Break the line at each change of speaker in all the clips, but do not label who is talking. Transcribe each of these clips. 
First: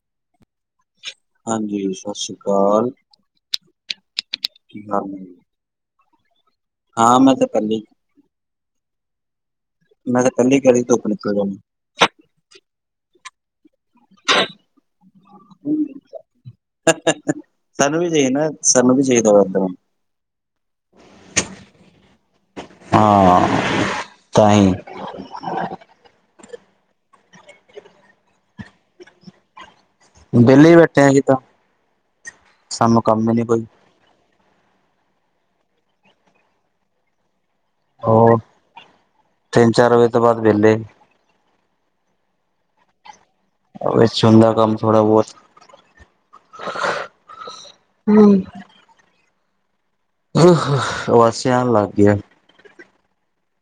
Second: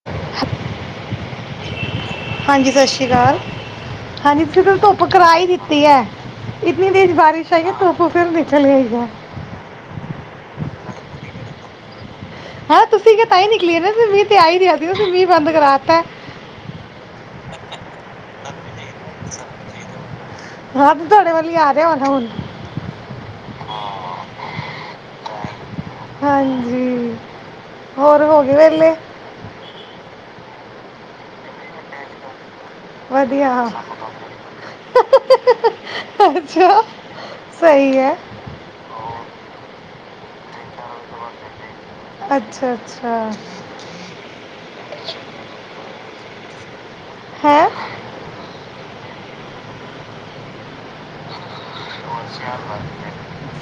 [inaudible]
ਹਾਂਜੀ, ਸਸ ਸੀ
ਹਾਂਜੀ ਸਤਿ ਸ਼੍ਰੀ ਕਾਲ, ਹਾਂਜੀ ਤੁਸੀ
ਕੀ
ਧੁੱਪ
ਹਾਲ ਨੇ?
ਕਰਾ ਈ ਦਿੱਤੀ ਐ। ਇਤਨੀ ਤੇਜ
ਹਾਂ, ਮੈਂ ਤਾਂ
ਬਾਰਿਸ਼ ਆਈ ਐ,
ਕੱਲੀ
ਧੁੱਪ ਫੇਰ ਨਿਕਲ ਆਈ ਐ।
ਮੈਂ ਤਾਂ, ਪੈਲਾਂ ਈ ਕੇਆ ਸੀ ਧੁੱਪ ਨਿਕਲ ਜਾਨੀ।
ਹਾਂ, ਤੁਸੀਂ ਕੇਆ ਤਾਂਈ ਨਿਕਲੀ ਐ ਨਾ ਫੇਰ ਮੀਂਹ ਤੇ ਆ ਈ ਰੇਆ ਸੀ, ਤੁਸੀ ਮੀਂਹ ਬੰਦ ਕਰਾ ਤੈ।
ਸਾਨੂੰ ਵੀ ਦੇ ਨਾ, ਸਾਨੂੰ ਵੀ ਚਾਈਦਾ ਬੰਦ
ਹਾਂ, ਤੇ ਤੁਆਡੇ ਵਲ ਈ ਆ ਰੇਆ ਹੋਨਾ ਹੁਨ।
ਹਾਂ ਤਾਂ ਈ [inaudible]
ਹਾਂਜੀ, ਹੋਰ ਹੋ ਗੇ ਵੇਲੇ?
ਵੇਹਲੇ ਈ ਬੈਠੇ ਆਂ ਅਸੀਂ ਤਾਂ। ਸਾਨੂੰ ਕੰਮ ਹੀ ਨੀ
ਵਦੀਆ
ਕੋਈ।
ਅੱਛਾ। ਸਹੀ ਹੈ
ਹੋਰ, ਤਿੰਨ -ਚਾਰ ਵਜੇ ਤੋਂ ਬਾਦ ਵੇਲੇ।
ਅੱਛਾ- ਅੱਛਾ।
ਏਸ 'ਚ ਹੁੰਦਾ ਕੰਮ ਥੋੜਾ ਬੌਤ,
ਹੈ
ਹਮ ਉਬਾਸੀਆਂ ਆਨ ਲੱਗ ਗੀਆਂ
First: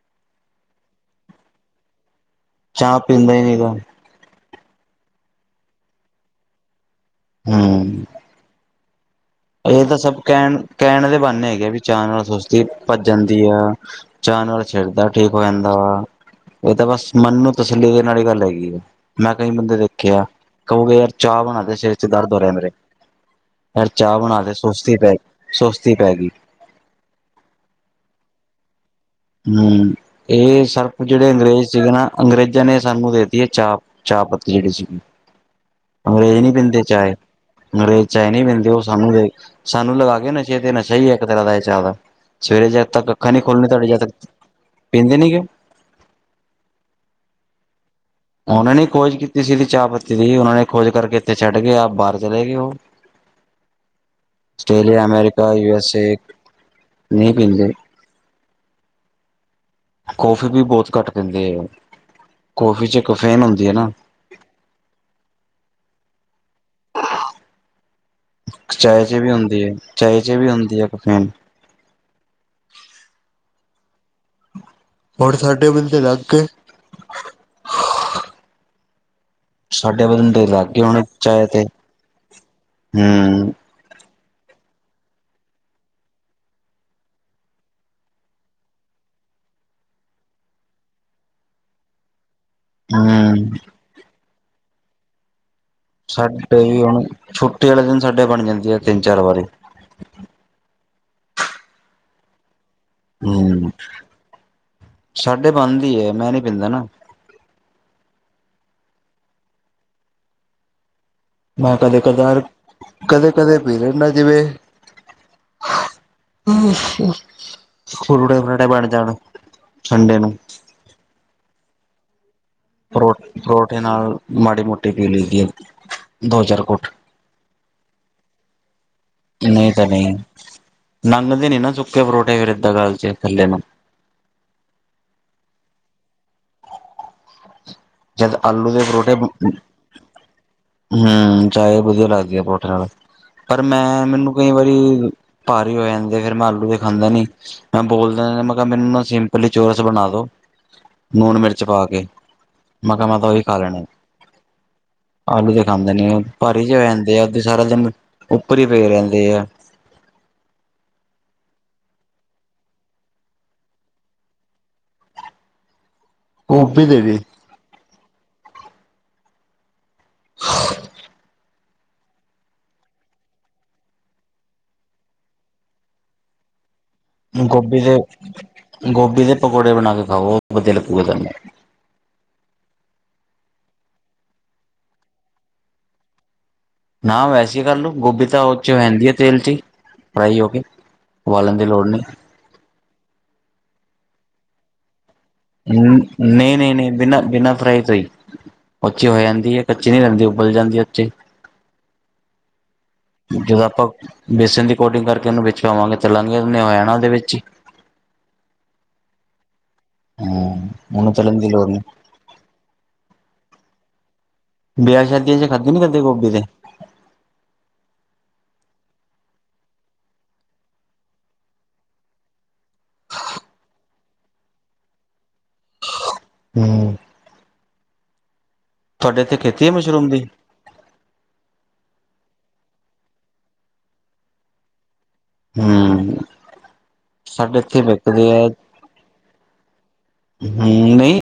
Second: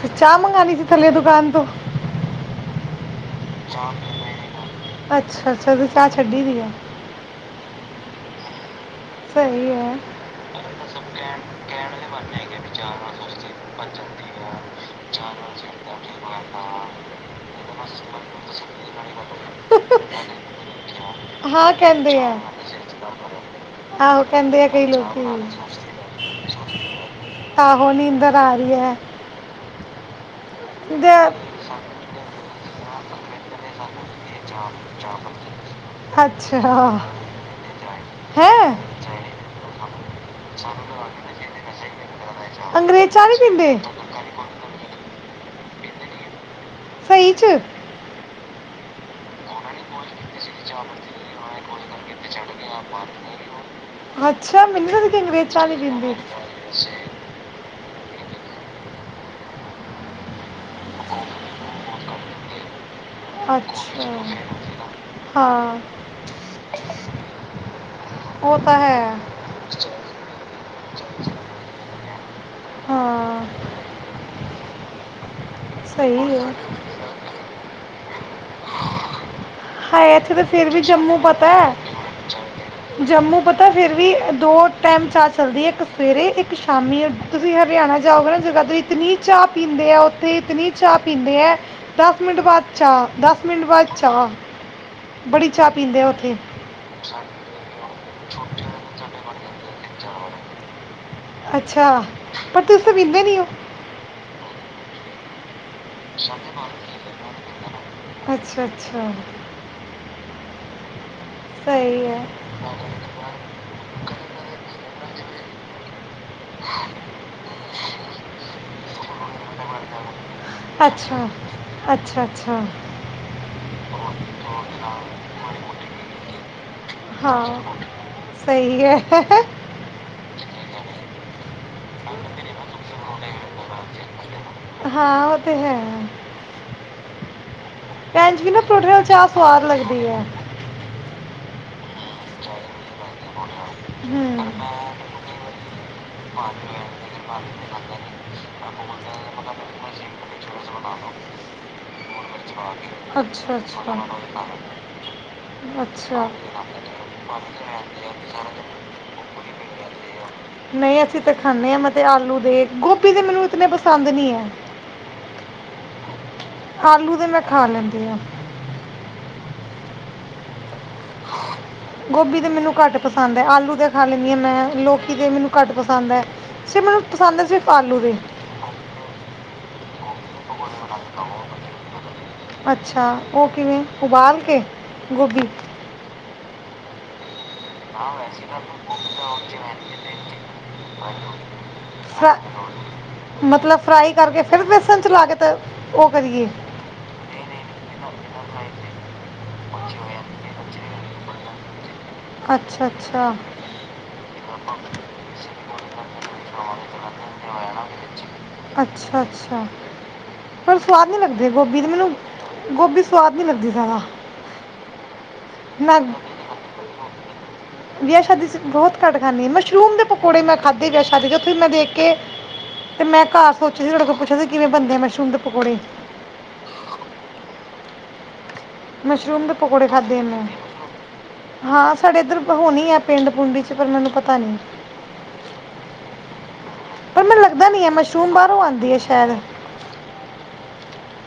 ਫੇਰ ਚਾਹ ਮੰਗਾਨੀਂ ਸੀ, ਥੱਲੇ ਦੁਕਾਨ ਤੋਂ।
ਚਾ ਪੀਂਦਾ ਈ ਨੀਂ।
ਅੱਛਾ- ਅੱਛਾ ਤੁਸੀ ਚਾਅ ਛੱਡੀ ਪੀ ਐ।
ਹਂ
ਸਹੀ
ਏ
ਹੈ
ਤਾਂ ਸਬ ਕੇਣ- ਕੇਣ ਦੇ ਬਾਨੇ ਹੈਗੇ ਆ ਵੀ ਚਾਅ ਨਾਲ ਸੁਸਤੀ ਭੱਜ ਜਾਂਦੀ ਆ। ਚਾਅ, ਨਾਲ ਸਿਰ ਦਰਦ ਠੀਕ ਹੋ ਜਾਂਦਾ ਵਾ ਏ ਤਾਂ ਬਸ ਮਨ ਨੂੰ ਤਸੱਲੀ ਦੇਣ ਆਲੀ ਗੱਲ ਹੈਗੀ ਆ। ਮੈਂ ਕਈ ਬੰਦੇ ਦੇਖੇ ਆ, ਕਓਗੇ ਯਾਰ ਚਾਹ ਬਣਾ
ਹਾਂ
ਦੇ ਸਿਰ 'ਚ
ਕਹਿੰਦੇ ਆ
ਦਰਦ ਹੋ ਰੇਆ ਮੇਰੇ। ਯਾਰ ਚਾਹ
ਆਹੋ
ਬਣਾ ਦੇ
ਕੈਂਦੇ ਆ ਕਈ
ਸੁਸਤੀ ਪੈ
ਲੋਕੀ
ਸੁਸਤੀ ਪੈ ਗਈ
ਆਹੋ, ਨੀਂਦਰ ਆ ਰਈ ਐ।
ਹੂੰ ਏ ਸਾਰਾ ਕੁਝ
ਦੇ
ਜਿਹੜੇ ਅੰਗਰੇਜ਼ ਸੀਗੇ ਨਾ ਅੰਗਰੇਜ਼ਾਂ ਨੇ ਸਾਨੂੰ ਦੇ ਦੀ ਏ ਚਾਹ, ਚਾਹ ਪੱਤੀ ਜਿਹੜੀ ਸੀਗੀ, ਅੰਗਰੇਜ਼ ਨੀ ਪੀਂਦੇ
ਅੱਛਾ
ਚਾਏ। ਅੰਗਰੇਜ਼ ਚਾਏ ਨੀ
ਹੈ
ਪੀਂਦੇ ਓ ਸਾਨੂੰ ਵੇ ਸਾਨੂੰ ਲਗਾ ਗੇ ਨਸ਼ੇ 'ਤੇ ਨਸ਼ਾ ਈ ਐ ਇਕ ਤਰਾਂ ਦਾ ਏ ਚਾ ਦਾ। ਸਵੇਰੇ ਜਦ ਤੱਕ
ਅੰਗਰੇਜ਼ ਚਾਹ
ਅੱਖਾਂ
ਨਹੀਂ
ਨੀ ਖੁਲਣੀ
ਪੀਂਦੇ
ਤੁਹਾਡੀ ਜਦ ਤੱਕ, ਪੀਂਦੇ ਨੀ ਗੇ।
ਸਈ 'ਚ।
ਉਨਾਂ ਨੇ ਈ ਖੋਜ ਕੀਤੀ ਸੀ ਚਾਹ ਪੱ ਤੀ ਦੀ ਉਨਾਂ ਨੇ ਖੋਜ ਕਰਕੇ ਏਥੇ ਛੱਡ ਕੇ ਆਪ ਬਾਰ ਚਲੇ ਗੇ ਓ।
ਅੱਛਾ ਮੈਨੂੰ
ਆਸਟ੍ਰੇਲੀਆ,
ਤਾਂ ਕਿ ਅੰਗਰੇਜ਼
ਅਮੈਰੀਕਾ,
ਚਾਹ
ਯੂ
ਨਹੀਂ
ਐੱਸ
ਪੀਂਦੇ
ਏ, ਨਈ ਪੀਂਦੇ। ਕੌਫੀ ਵੀ ਬੋਤ ਘੱਟ ਪੀਂਦੇ ਐ, ਕੌਫੀ 'ਚ ਕਫੇਨ ਹੁੰਦੀ ਏ ਨਾ।
ਅੱਛਾ ਹਾਂ। ਉਹ ਤਾਂ ਹੈ
ਚਾਏ 'ਚ ਵੀ ਹੁੰਦੀ ਏ, ਚਾਏ 'ਚ ਵੀ ਹੁੰਦੀ ਐ ਕਫੇਨ।
ਹਾਂ।
ਹੋਰ ਸਾਡੇ ਬਿਲ 'ਤੇ ਲਾ
ਸਹੀ
ਕੇ
ਹੈ।
ਸਾਡੇ
ਹਾਏ ਐਥੇ ਤਾਂ
ਬੰਦੇ ਲੱਗ
ਫਿਰ ਵੀ
ਗਏ ਹੁਣ
ਜੰਮੂ
ਚਾਏ
ਪਤੈ,
ਤੇ
ਜੰਮੂ
ਹਮ
ਪਤਾ ਫਿਰ ਵੀ ਦੋ ਟੈਮ ਚਾ ਚੱਲਦੀ ਏ ਇੱਕ ਸਵੇਰੇ, ਇੱਕ ਸ਼ਾਮੀ ਤੁਸੀਂ ਹਰਿਆਣਾ ਜਾਓਗੇ ਨਾ ਜਗਾਦਰੀ ਇਤਨੀ ਚਾ ਪੀਂਦੇ ਐ ਉੱਥੇ, ਇਤਨੀ ਚਾ ਪੀਂਦੇ ਐ ਦਸ ਮਿੰਟ ਬਾਅਦ ਚਾ ਦਸ
ਹਮ
ਬਾ ਚਾ, ਬੜੀ ਚਾ ਪੀਂਦੇ ਐ ਉੱਥੇ।
ਟੇਹੀ ਹੁਣ ਛੁੱਟੀ ਆਲੇ ਦਿਨ ਸਾਡੇ ਬਣ ਜਾਂਦੀ ਆ ਤਿੰਨ-ਚਾਰ ਵਾਰੀ।
ਅੱਛਾ ਪਰ ਤੁਸੀਂ ਤਾਂ ਪੀਂਦੇ ਨੀ ਓ।
ਹਮ ਸਾਡੇ ਬਣਦੀ ਐ ਮੈਂ ਨੀ ਪੀਂਦਾ ਨਾ।
ਅੱਛਾ-ਅੱਛਾ।
ਮੈਂ ਕਦੇ
ਸਹੀ ਹੈ
ਕਦਾਰ ਕਦੇ-ਕਦੇ ਪੀ ਲੀਨਾ ਜਿਵੇਂ ਅੱਛਾ। ਫੁਰਡੇ ਫਡੇ ਬਣ ਜਾਣ, ਸੰਡੇ ਨੂੰ।
ਅੱਛਾ, ਅੱਛਾ-ਅੱਛਾ।
ਪਰੋ ਪਰੋਠੇ ਨਾਲ ਮਾੜੀ ਮੋਟੀ ਪੀ ਲੀ ਦੀ ਐ, ਦੋ-ਚਾਰ ਕੁਟ।
ਹਾਂ, ਸਈ ਐ।
ਨਈ ਤਾਂ ਨਈ ਨੰਘਦੇ ਨੀ ਨਾ ਸੁੱਕੇ ਪਰੋਠੇ ਫੇਰ ਏਦਾਂ ਗਲ 'ਚ ਥੱਲੇ ਨੂੰ।
ਹਾਂ ਓ 'ਤੇ ਹੈ।
ਜਦ
ਭੈਣ ਜੀ ਵੀ ਨਾ
ਆਲੂ ਦੇ
ਪਰੌਂਠੇ ਨਾਲ
ਪਰੋਠੇ,
ਚਾਹ ਸਵਾਦ ਲੱਗਦੀ ਹੈ
ਹੂੰ ਚਾਏ ਵਧੀਆ ਲੱਗਦੀ ਐ ਪਰੋਠੇ ਨਾਲ। ਪਰ ਮੈਂ
ਹੂੰ
ਮੈਨੂੰ ਕਈ ਵਾਰੀ ਭਾਰੀ ਹੋ ਜਾਂਦੇ ਫੇਰ ਮੈਂ ਆਲੂ ਦੇ ਖਾਂਦਾ ਨੀ। ਮੈਂ ਬੋਲਦਾ ਮੈਂ ਕ ਮੈਨੂੰ ਨਾ ਸਿੰਪਲੀ ਚੋਰਸ ਬਣਾ ਦੋ, ਨੂਨ, ਮਿਰਚ ਪਾ ਕੇ। ਮੈਂ ਕਿਹਾ ਮੈਂ ਤਾਂ ਉਹੀ ਖਾ ਲੈਣੇ
ਅੱਛਾ-ਅੱਛਾ।
ਆਲੂ ਦੇ ਖਾਂਦੇ ਨੀ ਓ ਭਾਰੀ ਜੇ ਹੋ ਜਾਂਦੇ ਆ ਉਦੇ ਸਾਰਾ ਦਿਨ ਉੱਪਰ ਈ ਪੇ ਰਹਿੰਦੇ ਆ।
ਨਈ ਅਸੀਂ 'ਤੇ ਖਾਂਨੇ ਆ ਮੈਂ 'ਤੇ ਆਲੂ ਦੇ, ਗੋਭੀ ਦੇ ਮੈਨੂੰ ਇਤਨੇ ਪਸੰਦ ਨੀ ਐ।
ਗੋਭੀ
ਆਲੂ
ਵੀ
ਦੇ ਮੈਂ ਖਾਂ ਲੀਦੀ ਆ।
[inaudible]
ਗੋਭੀ ਦੇ ਮੈਨੂੰ ਘੱਟ ਪਸੰਦ ਐ, ਆਲੂ ਦੇ ਖਾ ਲੈਨੀ ਆ ਮੈਂ, ਲੋਕੀ ਦੇ ਮੈਨੂੰ ਘੱਟ ਪਸੰਦ ਐ। ਸਿਰ ਮੈਨੂੰ ਪਸੰਦ ਐ ਸਿਰਫ ਆਲੂ ਦੇ।
ਗੋਭੀ ਦੇ ਪਕੌੜੇ ਬਣਾ ਕੇ ਖਾਓ। ਵਧੀਆ ਲੱਗੂਗਾ ਤੁਹਾਨੂੰ
[inaudible] ਅੱਛਾ ਓ ਕਿਵੇਂ ਉਬਾਲ ਕੇ, ਗੋਭੀ?
ਨਾ ਵੈਸੀ ਕਰ ਲੋ ਗੋਭੀ ਤਾਂ ਓ 'ਚ ਰਹਿੰਦੀ ਆ ਤੇਲ 'ਚ ਈ, ਫਰਾਈ ਹੋ ਕੇ। ਉਬਾਲਣ ਦੀ ਲੋੜ ਨਹੀਂ
ਫਰਾ, ਮਤਲਬ ਫਰਾਈ ਕਰਕੇ ਫਿਰ ਬੇਸਨ 'ਚ ਲਾ ਕੇ ਤੇ
ਹੂੰ
ਉਹ ਕਰੀਏ
ਨਈ-ਨਈ-ਨਈ ਬਿਨਾਂ ਬਿਨਾਂ ਫਰਾਈ ਤੋਂ ਹੀ, ਉਥੇ ਹੋ ਜਾਂਦੀ ਹੈ ਕੱਚੀ ਨੀ ਰਹਿੰਦੀ ਉਬਲ ਜਾਂਦੀ ਉੱਥੇ।
ਅੱਛਾ। ਅੱਛਾ
ਜਦੋਂ ਆਪਾਂ, ਬੇਸਨ ਦੀ ਕੋਟਿੰਗ ਕਰਕੇ ਉਹਨੂੰ ਵਿੱਚ ਪਾਵਾਂਗੇ, ਤਲਾਂਗੇ ਉਹ ਆਣਾ ਦੇ ਵਿੱਚ ਹੀ।
ਅੱਛਾ- ਅੱਛਾ।
ਹਮ
ਪਰ ਸਵਾਦ
ਉਹਨੂੰ
ਨਹੀਂ
ਤਲਣ ਦੀ
ਲੱਗਦੇ
ਲੋੜ ਨਹੀਂ
ਗੋਭੀ ਦੇ ਮੈਨੂੰ ਗੋਭੀ ਸਵਾਦ ਨਹੀਂ ਲੱਗਦੀ ਜ਼ਿਆਦਾ।
ਵਿਆਹ- ਸ਼ਾਦੀਆਂ ਚ' ਖਾਧੇ ਨੀ
ਮੈਂ
ਕਦੇ ਗੋਭੀ ਤੇ।
ਵਿਆਹ ਸ਼ਾਦੀ ਚ' ਬਹੁਤ ਘਟ ਖਾਂਦੀ ਹਾਂ, ਮਸ਼ਰੂਮ ਦੇ ਪਕੌੜੇ ਮੈਂ ਖਾਧੇ ਵਿਆਹ ਸ਼ਾਦੀ ਚ' ਉੱਥੇ ਮੈਂ ਦੇਖ ਕੇ ਤੇ ਮੈਂ ਘਰ ਸੋਚਿਆ ਸੀ ਤੁਹਾਡੇ ਕੋਲ ਪੁੱਛਿਆ ਸੀ ਕਿਵੇਂ ਬੰਦੇ ਆ ਮਸ਼ਰੂਮ ਦੇ ਪਕੌੜੇ।
ਹੂ ਤੁਹਾਡੇ ਇੱਥੇ
ਮਸ਼ਰੂਮ ਦੇ
ਖੇਤੀ ਹੈ
ਪਕੌੜੇ
ਮਸ਼ਰੂਮ
ਖਾਧੇ
ਦੀ
ਮੇ। ਹਾ, ਸਾਡੇ ਇੱਧਰ ਹੋਣੀ ਆ ਪਿੰਡ- ਪੁੰਡੀ ਚ' ਪਰ ਮੈਨੂੰ ਪਤਾ ਨੀ।
ਹੂ
ਪਰ ਮੈਨੂੰ ਲੱਗਦਾ ਨੀ ਹੈ, ਮਸ਼ਰੂਮ ਬਾਹਰੋਂ ਆਉਂਦੀ ਹੈ ਸ਼ਾਇਦ।
ਹੂ ਨੀ,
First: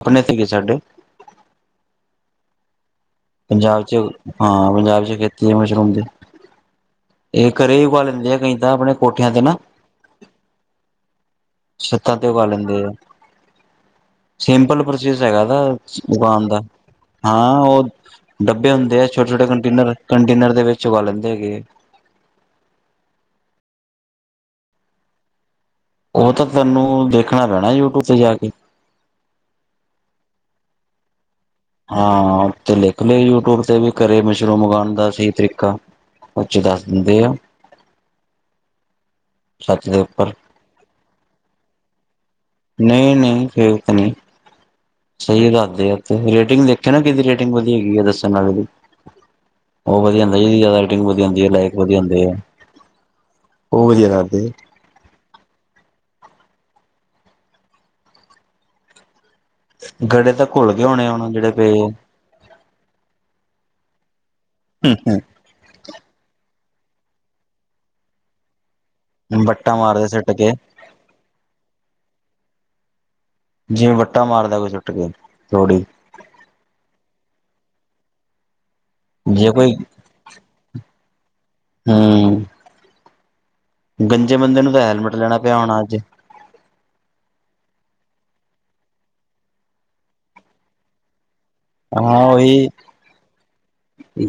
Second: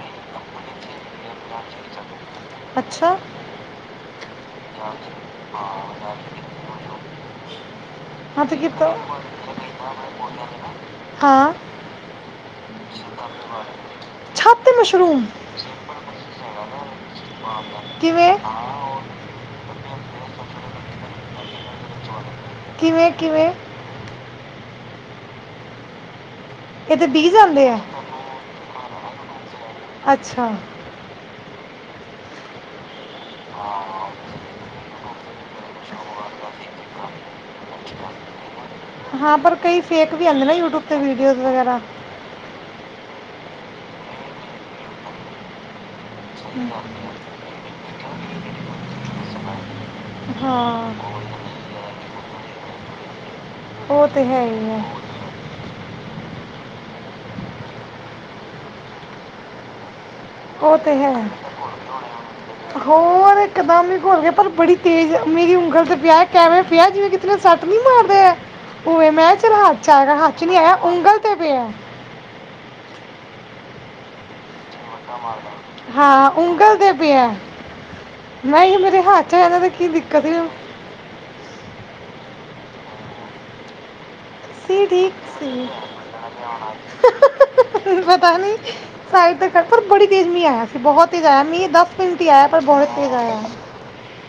ਆਪਣੇ ਹੰਦੀ ਏ ਸਾਡੇ।
ਅੱਛਾ।
ਪੰਜਾਬ ਚ', ਹਾਂ ਪੰਜਾਬ ਚ' ਖੇਤੀ ਹੈ ਮਸ਼ਰੂਮ ਦੀ। ਇਹ ਘਰੇ ਉਗਾ ਲੈਂਦੇ ਆ।
ਹਾਂ ਤੇ
ਕਈ ਤਾਂ
ਕੀਤਾ
ਆਪਣੇ ਕੋਠਿਆਂ ਤੇ ਨਾ।
ਹਾਂ
ਛੱਤਾਂ ਤੇ ਉਗਾ ਲੈਂਦੇ ਆ।
ਛੱਤ ਤੇ
ਸਿੰਪਲ ਪ੍ਰੋਸੈਸ
ਮਸ਼ਰੂਮ
ਹੈਗਾ ਏਦਾ। ਦੁਕਾਨ ਦਾ। ਹਾਂ ਉਹ
ਕਿਵੇਂ
ਡੱਬੇ ਹੁੰਦੇ ਆ। ਛੋਟ-ਛੋਟੇ ਕੰਟੇਨਰ, ਕੰਟੇਨਰ ਦੇ ਵਿੱਚ ਉਗਾ ਲੈਂਦੇ ਹੈਗੇ।
ਕਿਵੇਂ-ਕਿਵੇਂ?
ਓਹ ਤਾਂ
ਇਹਦੇ
ਤੈਨੂੰ
ਬੀਜ
ਦੇਖਣਾ
ਆਉਂਦੇ
ਪੈਣਾ
ਆ
ਯੂਟਿਊਬ ਤੇ ਜਾ ਕੇ।
ਅੱਛਾ।
ਹਾਂ, ਉੱਤੇ ਲਿਖ ਲਈ ਔ। ਉੱਥੇ ਤੇ ਵੀ ਘਰੇ ਮਸ਼ਰੂਮ ਮੰਗਾਉਣ ਦਾ ਸਹੀ ਤਰੀਕਾ। ਉਹਦੇ ਵਿਚ ਦੱਸ ਦਿੰਦੇ ਆ।
ਹਾਂ, ਪਰ ਕਈ
ਛੱਤ ਦੇ
ਫੇਕ ਵੀ
ਉੱਪਰ
ਆਂਦੇ। ਤੇ ਵੀਡੀਓਜ਼ ਵਗੈਰਾ।
ਨਹੀਂ -ਨਹੀਂ ਫੇਕ ਨਹੀਂ, ਸਹੀ ਦਹਦੇ ਆ। ਤੇ ਰੇਟਿੰਗ ਦੇਖਿਆ ਨਾ ਕਿਹਦੀ ਰੇਟਿੰਗ ਵਧੀ ਹੈਗੀ ਆ ਦੱਸਣ ਨਾਲ। ਉਹ ਵਧਿਆ ਹੁੰਦਾ, ਜਿਦੀ
ਹਾਂ
ਰਟਿੰਗ ਵਧਿਆ ਹੁੰਦੀ ਹੈ, ਲਾਇਕ ਵਧਿਆ ਹੁੰਦੀ ਹੈ। ਉਹ ਵਾਧਿਆ
ਤੇ
ਲੱਗਦੇ
ਹੈ
ਜੀ।
ਹੀ ਹੈ
ਗੜੇ ਤਾਂ। ਘੁਲ
ਉਹ
ਗਏ
ਤੇ
ਹੋਣੇ
ਹੈ,
ਹੁਣ ਜਿਹੜੇ ਪਏ
ਹੋਰ ਇਕਦਮ ਹੀ ਘੁੱਲ ਗੇ। ਪਰ ਬੜੀ ਤੇਜ਼
ਆ
ਮੇਰੀ ਉਂਗਲ ਤੇ ਪਿਆ, ਆਵੇ ਪਿਆ ਜਿਵੇਂ ਕਿਤੇ ਸੱਟ ਨੀ ਮਾਰਦੇ। ਉਵੇ ਮੈਂ ਕਿਹਾ ਚਲ
ਵੱਟਾਂ
ਹੱਥ ਚ'
ਮਾਰਦੇ
ਆਏਗਾ,
ਸਿੱਟ
ਹੱਥ ਚ'
ਕੇ
ਨੀ ਆਇਆ ਉਂਗਲ ਤੇ ਪਿਆ।
ਜਿਵੇਂ ਵੱਟਾ ਮਾਰਦਾ ਕੁਛ।
ਹਾਂ, ਉਂਗਲ ਤੇ ਪੈਆ। ਹਾਂ -ਹਾਂ ਉਂਗਲ ਦੇ ਪਿਆ, ਨਹੀਂ ਮੇਰੇ। ਹਾਚਾ
ਜੇ
ਇਹਦਾ ਤੇ
ਕੋਈ
ਕੀ ਦਿੱਕਤ ਏ।
ਹੂ ਗੰਜੇ ਮੰਦਿਰ
ਠੀਕ- ਠੀਕ ਉਹਨਾਂ ਨੇ ਆਣਾ ਅੱਜ। ਪਤਾ ਨੀ, ਸਾਡੇ ਤਾਂ ਬੜੀ ਤੇਜ਼ ਮੀਂਹ ਆਇਆ ਸੀ, ਬਹੁਤ ਤੇਜ਼ ਆਇਆ ਮੀਂਹ। ਮਿੰਟ ਹੀ
ਹਾਂ
ਆਇਆ ਪਰ
ਵੀ।
ਬਹੁਤ ਤੇਜ਼ ਆਇਆ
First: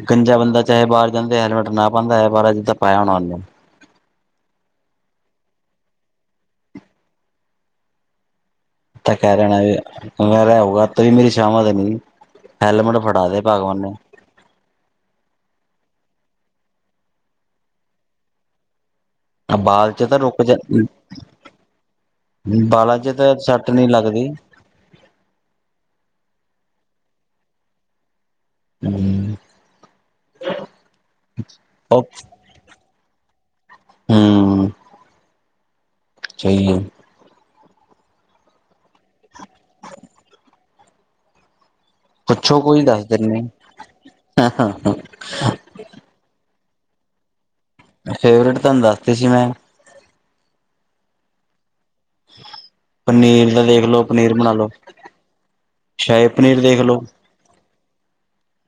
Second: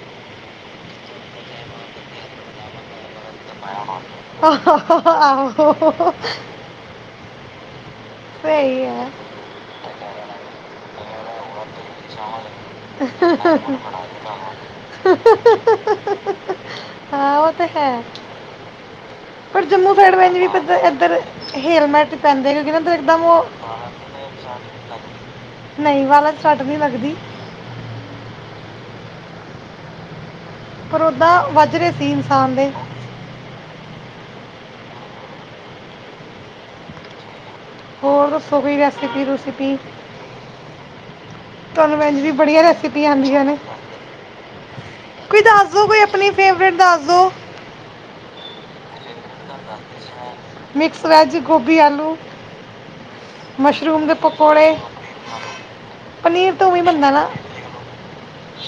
ਗੰਜਾ ਬੰਦਾ ਚਾਹੇ ਬਾਹਰ ਜਾਂਦੇ ਹੈਲਮਟ ਨਾ ਪਾਉਂਦਾ ਹੈ ਬਾਹ ਜਿੱਦਾਂ ਪਾਇਆ ਹੋਣਾ ਉਹਨੂੰ।
ਆਹ -ਆਹ ਪਈ ਐ।
ਤਾਂ ਕੈ ਦੇਣਾ ਵੀ [unintelligible] ਹੈਲਮਟ ਫੜਾ ਦੇ ਭਗਵਾਨੇ।
ਹਾਂ ਓ ਤੇ ਹੈ। ਪਰ
ਬਾਲ
ਜੰਮੂ
ਚ
ਸੈਡ
ਤਾਂ
ਵ
ਰੁਕ
ਵੀ
ਜਾ
ਏਧਰ ਹੇਲਮੈਟ ਪੈਂਦੇ ਕਿਉਂਕਿ ਨਾ ਦਾ
ਬਾਲਾਂ ਚ
ਇਕਦਮ
ਤਾਂ
ਓ
ਸੱਟ ਨਹੀਂ ਲੱਗਦੀ
ਨਈ [unintelligible] ਸੱਟ ਨੀ ਲੱਗਦੀ।
ਹੂੰ।
ਪਰ ਓਦਾਂ ਵੱਜ ਰੇ
ਉਹ
ਸੀ ਇਨਸਾਨ ਦੇ।
ਹੂੰ। ਚਈ ਏ।
ਹੋਰ ਦੱਸੋ ਕੋਈ ਰੈਸਿਪੀ-ਰੂਸਪੀ ਤੁਆਨੂੰ ਮੈ ਵੀ
ਪੁੱਛੋ
ਬੜੀਆਂ
ਕੋਈ ਦੱਸ
ਰੈਸਿਪੀਆਂ ਆਂਦੀਆਂ
ਦਿੰਨੇ
ਨੇ। ਕੋਈ ਦੱਸ ਦੋ ਕੋਈ ਆਪਣੀ ਫੇਵਰੇਟ ਦੱਸ ਦੋ।
ਫੇਵਰੇਟ ਤੁਹਾਨੂੰ ਦੱਸਤੀ ਸੀ ਮੈਂ।
ਮਿਕਸ ਵੈਜ, ਗੋਭੀ, ਆਲੂ
ਪਨੀਰ ਦਾ ਦੇਖ ਲੋ
ਮਸ਼ਰੂਮ ਦੇ
ਪਨੀਰ ਬਣਾ ਲੋ
ਪਕੌੜੇ।
ਸ਼ਾਹੀ
ਪਨੀਰ ਤੋ
ਦੇਖ
ਉਈ
ਲੋ
ਬਣਦਾ ਨਾ।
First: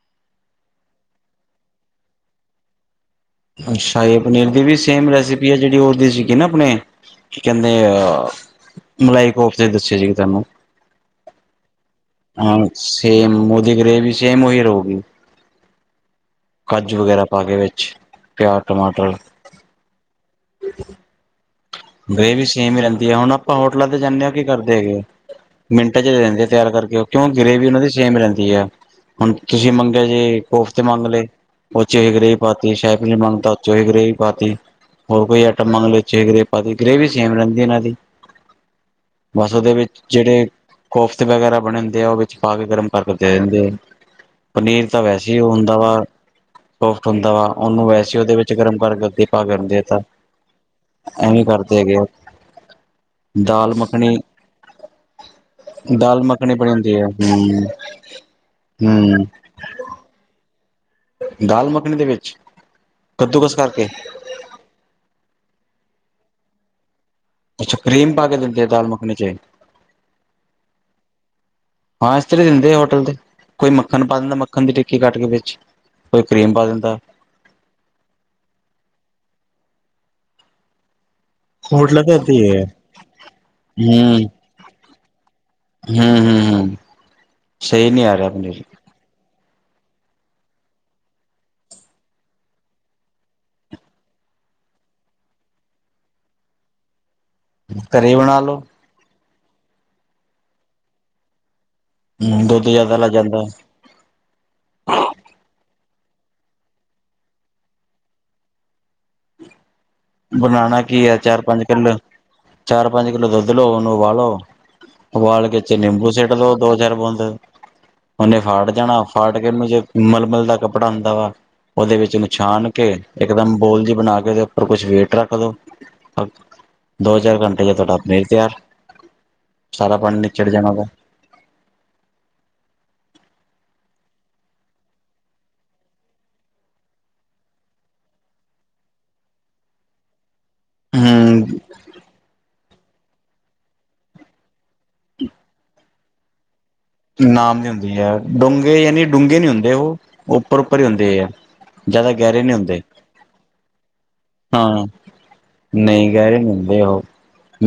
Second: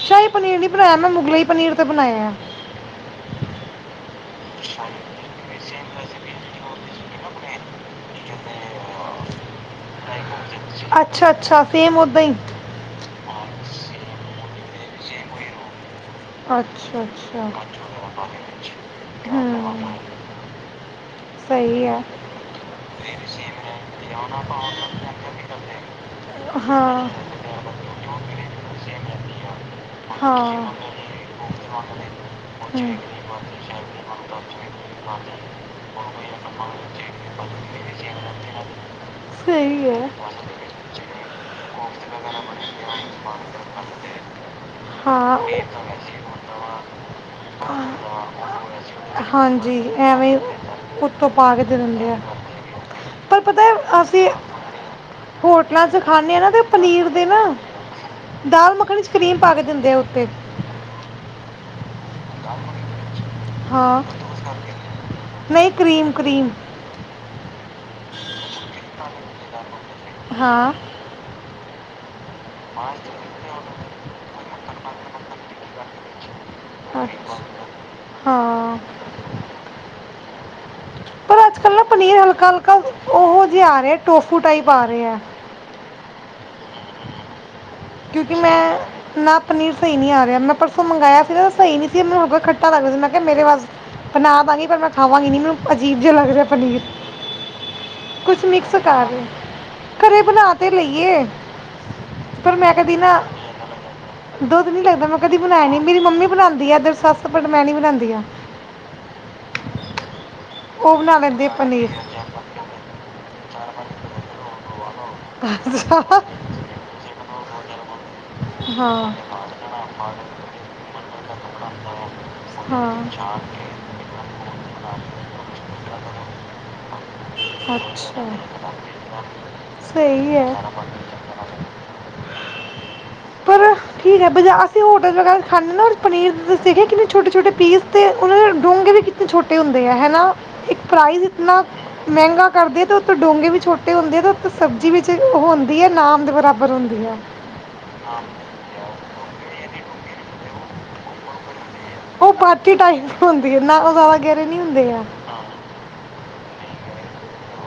ਸ਼ਾਈ ਪਨੀਰ ਨੀ ਬਣਾਇਆ ਮੈ ਮੁਗਲਾਈ ਪਨੀਰ ਤੇ ਬਣਾਇਐ।
ਅੱਛਾ ਜੀ ਪਨੀਰ ਦੀ ਵੀ ਸੇਮ ਰੈਸੀ ਪੀ ਆ ਜੇੜੀ ਇਦੀ ਸੀਗੀ ਨਾ ਆਪਣੇ ਕੀ ਕੈਂਦੇ ਆ ਮਲਾਈ ਕੋਫ ਤੇ ਦੱਸੇ ਸੀਗੇ ਤੁਹਾਨੂੰ।
ਅੱਛਾ-ਅੱਛਾ ਸੇਮ ਉ
ਹਾਂ ਸੇਮ [unintelligible] ਗ੍ਰੇਵੀ ਸੇਮ ਓਈ ਰਊਗੀ। ਵਗੈਰਾ ਪਾ
ਅੱਛਾ-ਅੱਛਾ
ਕੇ ਵਿੱਚ ਪਿਆਜ਼ ਟਮਾਟਰ
ਹੂੰ। ਸਈ ਐ।
ਗਰੇਵੀ ਸੇਮ ਈ ਰੈਂਦੀ ਆ। ਹੁਣ ਆਪਾ ਹੋਟਲਾ ਤੇ ਜਾਂਨੇ ਆ ਓ ਕੀ ਕਰਦੇ ਹੈਗੇ ਮਿੰਟਾਂ ਚ ਦੇ ਦਿੰਦੇ ਆ ਤਿਆਰ ਕਰਕੇ ਓ।
ਹਾਂ
ਕਿਓ ਗਰੇਵੀ ਉਨਾ ਦੀ ਸੇਮ ਰੈਂਦੀ ਐ ਹੁਣ ਤੁਸੀ ਮੰਗਿਆ ਜੇ
ਹਾਂ
ਕੋਫ ਤੇ ਮੰਗ ਲਏ ਓ ਚੇ ਗਰੇਵੀ ਪਾਤੀ [unintelligible] ਓ ਚ
ਹਮ।
ਵੀ ਗਰੇਵੀ ਪਾਤੀ ਹੋਰ ਕੋਈ ਆਈਟਮ ਮੰਗ [unintelligible] ਪਾਤੀ ਗ੍ਰੇਵੀ ਸੇਮ ਰੈਂਦੀ ਏਨਾ ਦੀ ਬਸ ਓਦੇ
ਸਹੀ
ਵਿਚ
ਹੈ
ਜੇੜੇ ਕੋਫਤ ਵਗੈਰਾ ਬਣੇ ਹੁੰਦੇ ਐ ਓ ਵਿੱਚ ਪਾ ਕੇ ਗਰਮ ਕਰਕੇ ਦੇ ਦਿੰਦੇ ਐ। ਪਨੀਰ ਤਾਂ ਵੈਸੇ
ਹਾਂ
ਈ ਓ ਹੁੰਦਾ ਵਾ ਸੋਫਟ ਹੁੰਦਾ ਵਾ ਓਨੂੰ ਵੈਸੇ ਇਦੇ ਵਿਚ ਗਰਮ ਕਰ ਓਦੀ
ਹਾਂਜੀ
[unintelligible]
[unintelligible] ਉੱਤੋਂ ਪਾ ਕੇ ਦੇ ਦਿੰਦੇ ਆ ਪਰ ਪਤੈ
ਦਾਲ ਮੱਖਣੀ
ਅਸੀ ਹੋਟਲਾ ਚ
ਦਾਲ
ਖਾਨੇ ਆ ਨਾ
ਮੱਖਣੀ
ਤੇ
ਬਣੀ ਹੁੰਦੀ ਹੈ
ਪਨੀਰ ਦੇ ਨਾ
ਹਮ
ਦਾਲ ਮੱਖਣੀ ਚ
ਹਮ
ਕਰੀਮ ਪਾ ਕੇ ਦਿੰਦੇ ਆ ਉੱਤੇ।
ਦਾਲ ਮੱਖਣੀ ਦੇ ਵਿਚ ਕੱਦੂਕਸ ਕਰਕੇ?
ਨਈ ਕਰੀਮ-ਕਰੀਮ
ਅੱਛਾ ਕਰੀਮ ਪਾ ਕੇ ਦਿੰਦੇ ਐ ਦਾਲ ਮੱਖਣੀ ਚੇ।
ਹਾਂ।
ਹਾਂ ਇਸ ਤਰਾਂ ਈ ਦਿੰਦੇ ਐ ਹੋਟਲ ਤੇ। ਕੋਈ ਮੱਖਣ ਪਾ ਦਿੰਦਾ ਮੱਖਣ ਦੀ ਟਿੱਕੀ ਕੱਟ ਕੇ ਵਿਚ ਕੋਈ ਕਰੀਮ ਪਾ ਦਿੰਦਾ
ਹਾਂ। ਪਰ ਅੱਜ-ਕਲ ਨਾ
ਹੋਟਲਾਂ ਤੇ
ਪਨੀਰ
ਏਦਾਂ
ਹਲਕਾ-ਹਲਕਾ ਓਹੋ ਜਾ ਆ ਰਿਐ ਟੋਫੂਟਾ ਈ ਪਾ ਰਿਐ।
ਹੂੰ-ਹੂੰ
ਕਿਉਕੀ ਮੈਂ ਨਾ ਪਨੀਰ ਸਹੀ ਨਹੀ ਆ ਰਿਹਾ, ਮੈ ਪਰਸੋ ਮੰਗਾਇਆ ਸੀ ਨਾ ਸਹੀ ਨਹੀਂ ਮੈਨੂੰ ਖੱਟਾ ਲਗਦਾ ਸੀ, ਮੈ ਕਿਹਾ ਮੇਰੇ ਵਸ- ਬਣਾ ਦਾਂਗੀ ਪਰ ਮੈ ਖਾਵਾਂਗੀ ਨੀ ਮੈਨੂੰ ਅਜੀਬ ਜਿਹਾ ਲਗ ਰਿਹਾ ਪਨੀਰ-
ਘਰੇ ਬਣਾ
ਕੁਛ
ਲੋ
ਮਿਕਸ ਕਰ, ਘਰੇ ਬਣਾ ਤੇ ਲਈਏ-
ਹੂੰ
ਪਰ
ਦੁੱਧ
ਮੈਂ ਕਦੀ
ਜਿਆਦਾ ਲੱਗ
ਨਾ-
ਜਾਂਦਾ
ਦੁੱਧ ਨੀ ਲਗਦਾ, ਮੈਂ ਕਦੀ ਬਣਾਇਆ ਨੀ ਮੇਰੀ ਮੰਮੀ ਬਣਾਉਦੀ ਆ ਏਧਰ ਸੱਸ, ਪਰ ਮੈਂ ਨੀ ਬਣਾਉਦੀ ਆ।
ਬਣਾਉਣਾ
ਉਹ
ਕੀ ਐ।
ਬਣਾ
ਚਾਰ
ਲੈਂਦੀ ਆ
ਪੰਜ
ਪਨੀਰ
ਕਿਲੋ, ਚਾਰ ਪੰਜ ਕਿਲੋ ਦੁੱਧ ਲਓ ਉਹਨੂੰ ਉਬਾਲੋ- ਉਵਾਲ ਕੇ 'ਚ
ਅੱਛਾ
ਨਿੰਬੂ ਸਿਟ ਦੋ ਦੋ ਚਾਰ ਬੂੰਦ- ਉਹਨੇ ਫਾੜ ਜਾਣਾ,
ਹਾਂ
ਫਾੜ ਕੇ ਮਨੂੰ ਜੇ ਮਲਮਲ ਦਾ ਕੱਪੜਾ ਹੁੰਦਾ ਵਾ- ਉਹਦੇ ਵਿਚ ਨਛਾਨ ਕੇ,
ਹਾਂ
ਇਕਦਮ ਬੋਲਜੀ ਬਣਾ ਕੇ, ਉਹਦੇ ਉਪਰ ਕੁਛ- ਵੇਟ ਰੱਖਦੋ, ਅ ਦੋ- ਚਾਰ ਘੰਟੇ 'ਚ ਤੁਹਾਡਾ ਪਨੀਰ
ਅੱਛਾ
ਤਿਆਰ- ਸਾਰਾ ਪਾਣੀ
ਸਹੀ
ਨਿਚੜ ਜਾਣਾ ਗਾ।
ਹੈ ਪਰ ਠੀਕ ਹੈ। ਬਾਜ਼ਾਰ ਅਸੀ। ਹੋਟਲ ਵਗੈਰਾ ਖਾਂਦੇ ਪਨੀਰ ਦੱਸ ਕਿੰਨੇ ਛੋਟੇ- ਛੋਟੇ ਪੀਸ ਤੇ ਉਹ ਡੋਂਗੇ ਵਿਚ- ਬਹੁਤ ਛੋਟੇ ਹੁੰਦੇ ਆ ਹੈਨਾ- ਇਕ ਪ੍ਰਾਈਜ
ਹੂੰ
ਇਤਨਾ ਮਹਿੰਗਾ ਕਰਦਿਆ ਤੇ ਉਥੋਂ ਡੋਗੇ ਵੀ ਛੋਟੇ ਹੁੰਦੇ ਅ। ਸਬਜ਼ੀ ਵਿਚ ਉਹ ਹੁੰਦੀ ਏ ਨਾਮ ਦੇ ਬਰਾਬਰ ਹੁੰਦੀ- ਆ
ਨਾਮ ਦੀ ਹੁੰਦੀ ਏ, ਡੂੰਘੇ ਯਾਨੀ ਡੂੰਘੇ ਨੀ ਹੁੰਦੇ ਉਹ, ਉਪਰ- ਉੱਪਰ ਹੀ ਹੁੰਦੇ ਹੈ।
ਉਹ ਪਾਥੀ ਟਾਈਪ ਹੁੰਦੀ ਹੈ। ਨਾਲੋ ਜਿਆਦਾ ਗੇਰੇ ਨੀ ਹੁੰਦੇ ਆ।
ਨਹੀ ਗਹਿਰੇ ਨੀ ਹੁੰਦੇ ਉਹ,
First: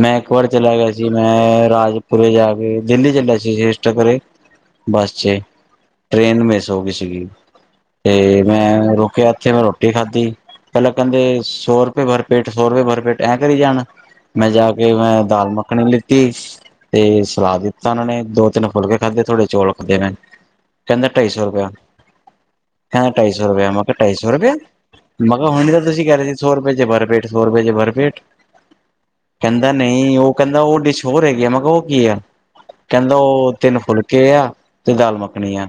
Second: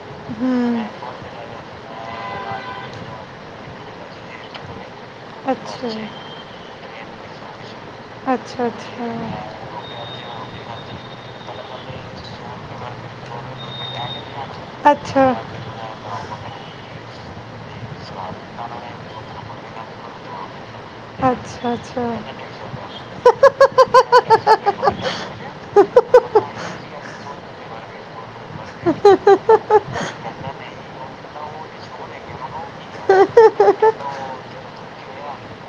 ਮੈ ਇਕ ਵਾਰ ਚਲਾ
ਹੂੰ
ਗਿਆ ਸੀ। ਜੀ ਮੈਂ ਰਾਜਪੁਰੇ ਜਾ ਕੇ, ਦਿਲੀ ਚਲਿਆ ਸੀ ਸੇਸਟਾਪੁਰੇ- ਬਸ 'ਚ,
ਅੱਛਾ
ਟ੍ਰੇਨ ਮਿਸ ਹੋ ਗਈ ਸੀਗੀ। ਤੇ
ਅੱਛਾ
ਮੈਂ ਰੁਕਿਆ,
ਅੱਛਾ
ਉੱਥੇ ਮੈਂ ਰੋਟੀ ਖਾਧੀ। ਪਹਿਲਾਂ ਕਹਿੰਦੇ ਸੌ ਰੁਪਏ ਭਰਪੇਟ ਸੌ ਰੁਪਏ ਭਰ ਪੇਟ ਐਂ ਕਰੀ ਜਾਣ। ਮੈਂ ਜਾ ਕੇ ਮੈਂ
ਅੱਛਾ
ਦਾਲ ਮੱਖਣੀ ਲਿੱਤੀ ਤੇ ਸਲਾਦ ਦਿੱਤਾ ਉਹਨਾਂ ਨੇ ਦੋ ਤਿੰਨ ਫੁਲਕੇ ਖਾਧੇ ਥੋੜੇ ਚੌਲ ਖਾਧੇ ਮੈਂ, ਕਹਿੰਦੇ ਟਾਈ ਸੌ ਰੁਪਇਆ।
ਅੱਛਾ ਅੱਛਾ
ਕਹਿੰਦਾ ਟਾਈ ਸੌ ਰੁਪਇਆ, ਮੈਂ ਕਿਹਾ ਟਾਈ ਸੌ ਰੁਪਯਾ। ਮੈਂ ਕਿਹਾ ਹੁਣੀ ਤਾਂ ਤੁਸੀਂ ਕਹਿ ਰਹੇ ਸੀ ਸੋ ਰੁਪਏ 'ਚ ਭਰ ਪੇਟ ਸੌ ਰੁਪਏ 'ਚ ਭਰ ਪੇਟ।
[inaudible]
ਕਹਿੰਦਾ ਨਹੀਂ ਓ ਕਹਿੰਦਾ ਓ ਡਿਸ਼ ਹੋਰ ਹੈਗੀ ਆ, ਮੈਂ ਕਿਹਾ ਓ ਕੀ ਆ, ਕਹਿੰਦਾ ਓ ਤਿੰਨ ਫੁਲਕੇ ਆ, ਤੇ ਦਾਲ ਮੱਖਣੀ ਐੰ।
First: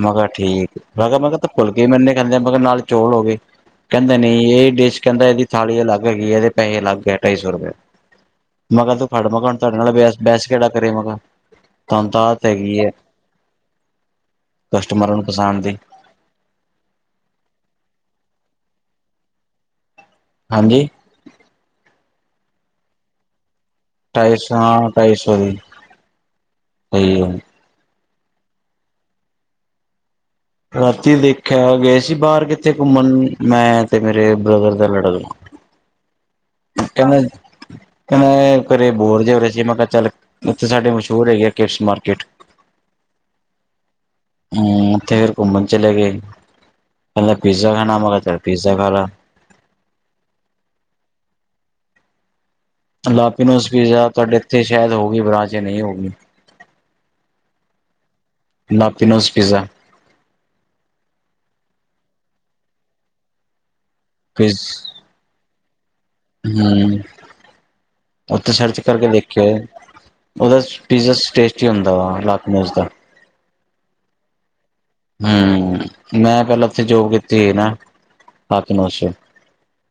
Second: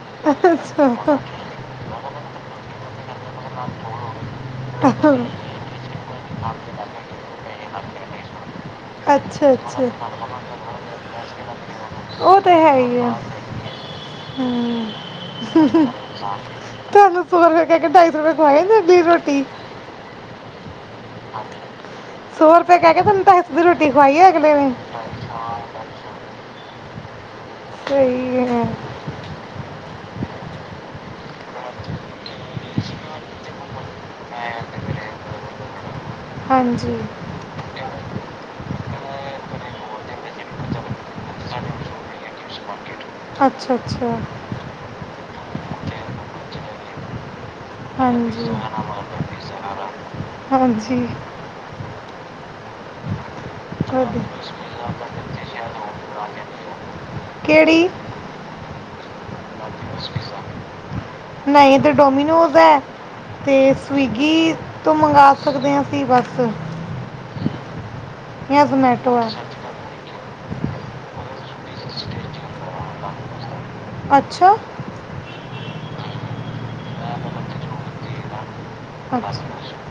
ਮੈਂ ਕਿਹਾ ਠੀਕ
ਅੱਛਾ
ਮੈਂ ਕਿਹਾ ਮੈਂ ਕਿਹਾ ਤਿੰਨ ਫੁਲਕੇ ਮੇਨੇ ਖਾਂਦੇ ਆ ਮੈਂ ਕਿਹਾ ਨਾਲ ਚੌਲ ਹੋ ਗਏ। ਕਹਿੰਦਾ ਨੀ, ਇਹ ਡਿਸ਼ ਕਹਿੰਦਾ ਇਹਦੀ ਥਾਲੀ ਅਲੱਗ ਹੈਗੀ ਇਹਦੇ ਪੈਸੇ ਅਲੱਗ ਐ ਟਾਈ ਸੋ ਰੁਪਏ। ਮੈ ਕਿਹਾ ਤੂੰ ਫੜ ਮੈਂ
ਅੱਛਾ
ਕੌਣ ਤਾੜੇ
ਅੱਛਾ
ਨਾਲ ਬ ਬੈਸ ਕੇਹਡਾ ਕਰੇ ਮੈਂ ਕਿਹਾ। ਤੁਹਾਨੂੰ ਤਾਂ
ਉਹ
ਆਦਤ
ਤੇ
ਹੈਗੀ
ਹੈ ਈ ਐ ਹਮ।
ਕਸਟਮਰਾਂ ਨੂੰ ਫਸਾਣ ਦੀ
ਤੁਹਾਨੂੰ ਸੋ ਰੁਪਏ ਕਹਿ ਕੇ ਟਾਈ ਸੌ ਰੁਪਏ ਖੁਆਈ ਜਾਂਦੀ ਰੋਟੀ।
ਹਾਂਜੀ
ਸੌ ਰੁਪਏ ਕਹਿ ਕੇ ਤੈਨੂੰ ਟਾਈ ਸੋ ਵੀ ਰੋਟੀ ਖੁਆਈ।
ਟਾਈ ਸੋ ਹਾ ਟਾਈ ਸੌ ਦੀ ਤੇ।
ਸਹੀ ਹੈ।
ਰਾਤੀ ਦੇਖਿਆ, ਗਏ ਸੀ ਬਾਹਰ ਕਿੱਥੇ ਘੁੰਮਨ ਮੈਂ ਤੇ ਮੇਰੇ ਬ੍ਰਦਰ ਦਾ ਲੜਕਾ।
ਹਾਂਜੀ
ਕਿਵੇਂ ਕਹਿੰਦੇ ਘਰੇ ਬੋਰ ਜਏ ਹੋ ਰਹੇ ਸੀ ਮੈਂ ਕਿਹਾ ਚੱਲ ਇੱਥੇ ਸਾਡੇ ਮਸ਼ਹੂਰ ਹੈਗੇ ਕਿਡਸ ਮਾਰਕੀਟ।
ਅੱਛਾ ਅੱਛਾ ਅੱਛਾ
ਹਮ, ਫੇਰ ਘੁੰਮਨ ਚਲੇ ਗਏ ਕਹਿੰਦਾ ਪੀਜ਼ਾ ਖਾਨਾ ਮੈਂ ਕਿਹਾ ਚਲ
ਹਾਂਜੀ
ਪੀਜ਼ਾ ਖਾ ਲੈ।
ਹਾਂਜੀ
ਲਾਪੀਨੋਜ਼ ਪੀਜਾ
ਤੁਹਾਡੀ
ਤੁਹਾਡੇ ਇੱਥੇ ਸ਼ਾਇਦ ਹੋਗੀ ਬਰਾਂਚ ਯਾ ਸ਼ਾਯਦ ਨਈ ਹੋਗੀ।
ਕੇੜੀ?
ਲਾਪੀਨੋਜ਼ ਪੀਜ਼ਾ।
ਨਈ ਇੱਥੇ ਡੋਮੀਨੋਜ਼ ਐ ਤੇ ਸਵੀਗੀ ਤੋਂ ਮੰਗਵਾ ਸਕਦੇ ਆ ਅਸੀਂ ਬਸ।
ਹੂੰ, ਓਥੇ
ਜਾਂ
ਸਰਚ ਕਰਕੇ
ਜ਼ੋਮੈਟੋ
ਦੇਖੇਓ ਏ?
ਹੈ
ਓਦਾ ਪੀਜ਼ਾ ਟੇਸਟੀ ਹੁੰਦਾ ਵਾ ਲਾਕਨੋਜ਼ ਦਾ।
ਅੱਛਾ।
ਹੂੰ! ਮੈਂ ਪਹਿਲਾਂ ਓਥੇ ਜੋਬ ਕੀਤੀ ਸੀ ਨਾ ਪਾਰਟਨਰਸ਼ਿਪ।
ਪਾਰਟਨਰਸ਼ਪ।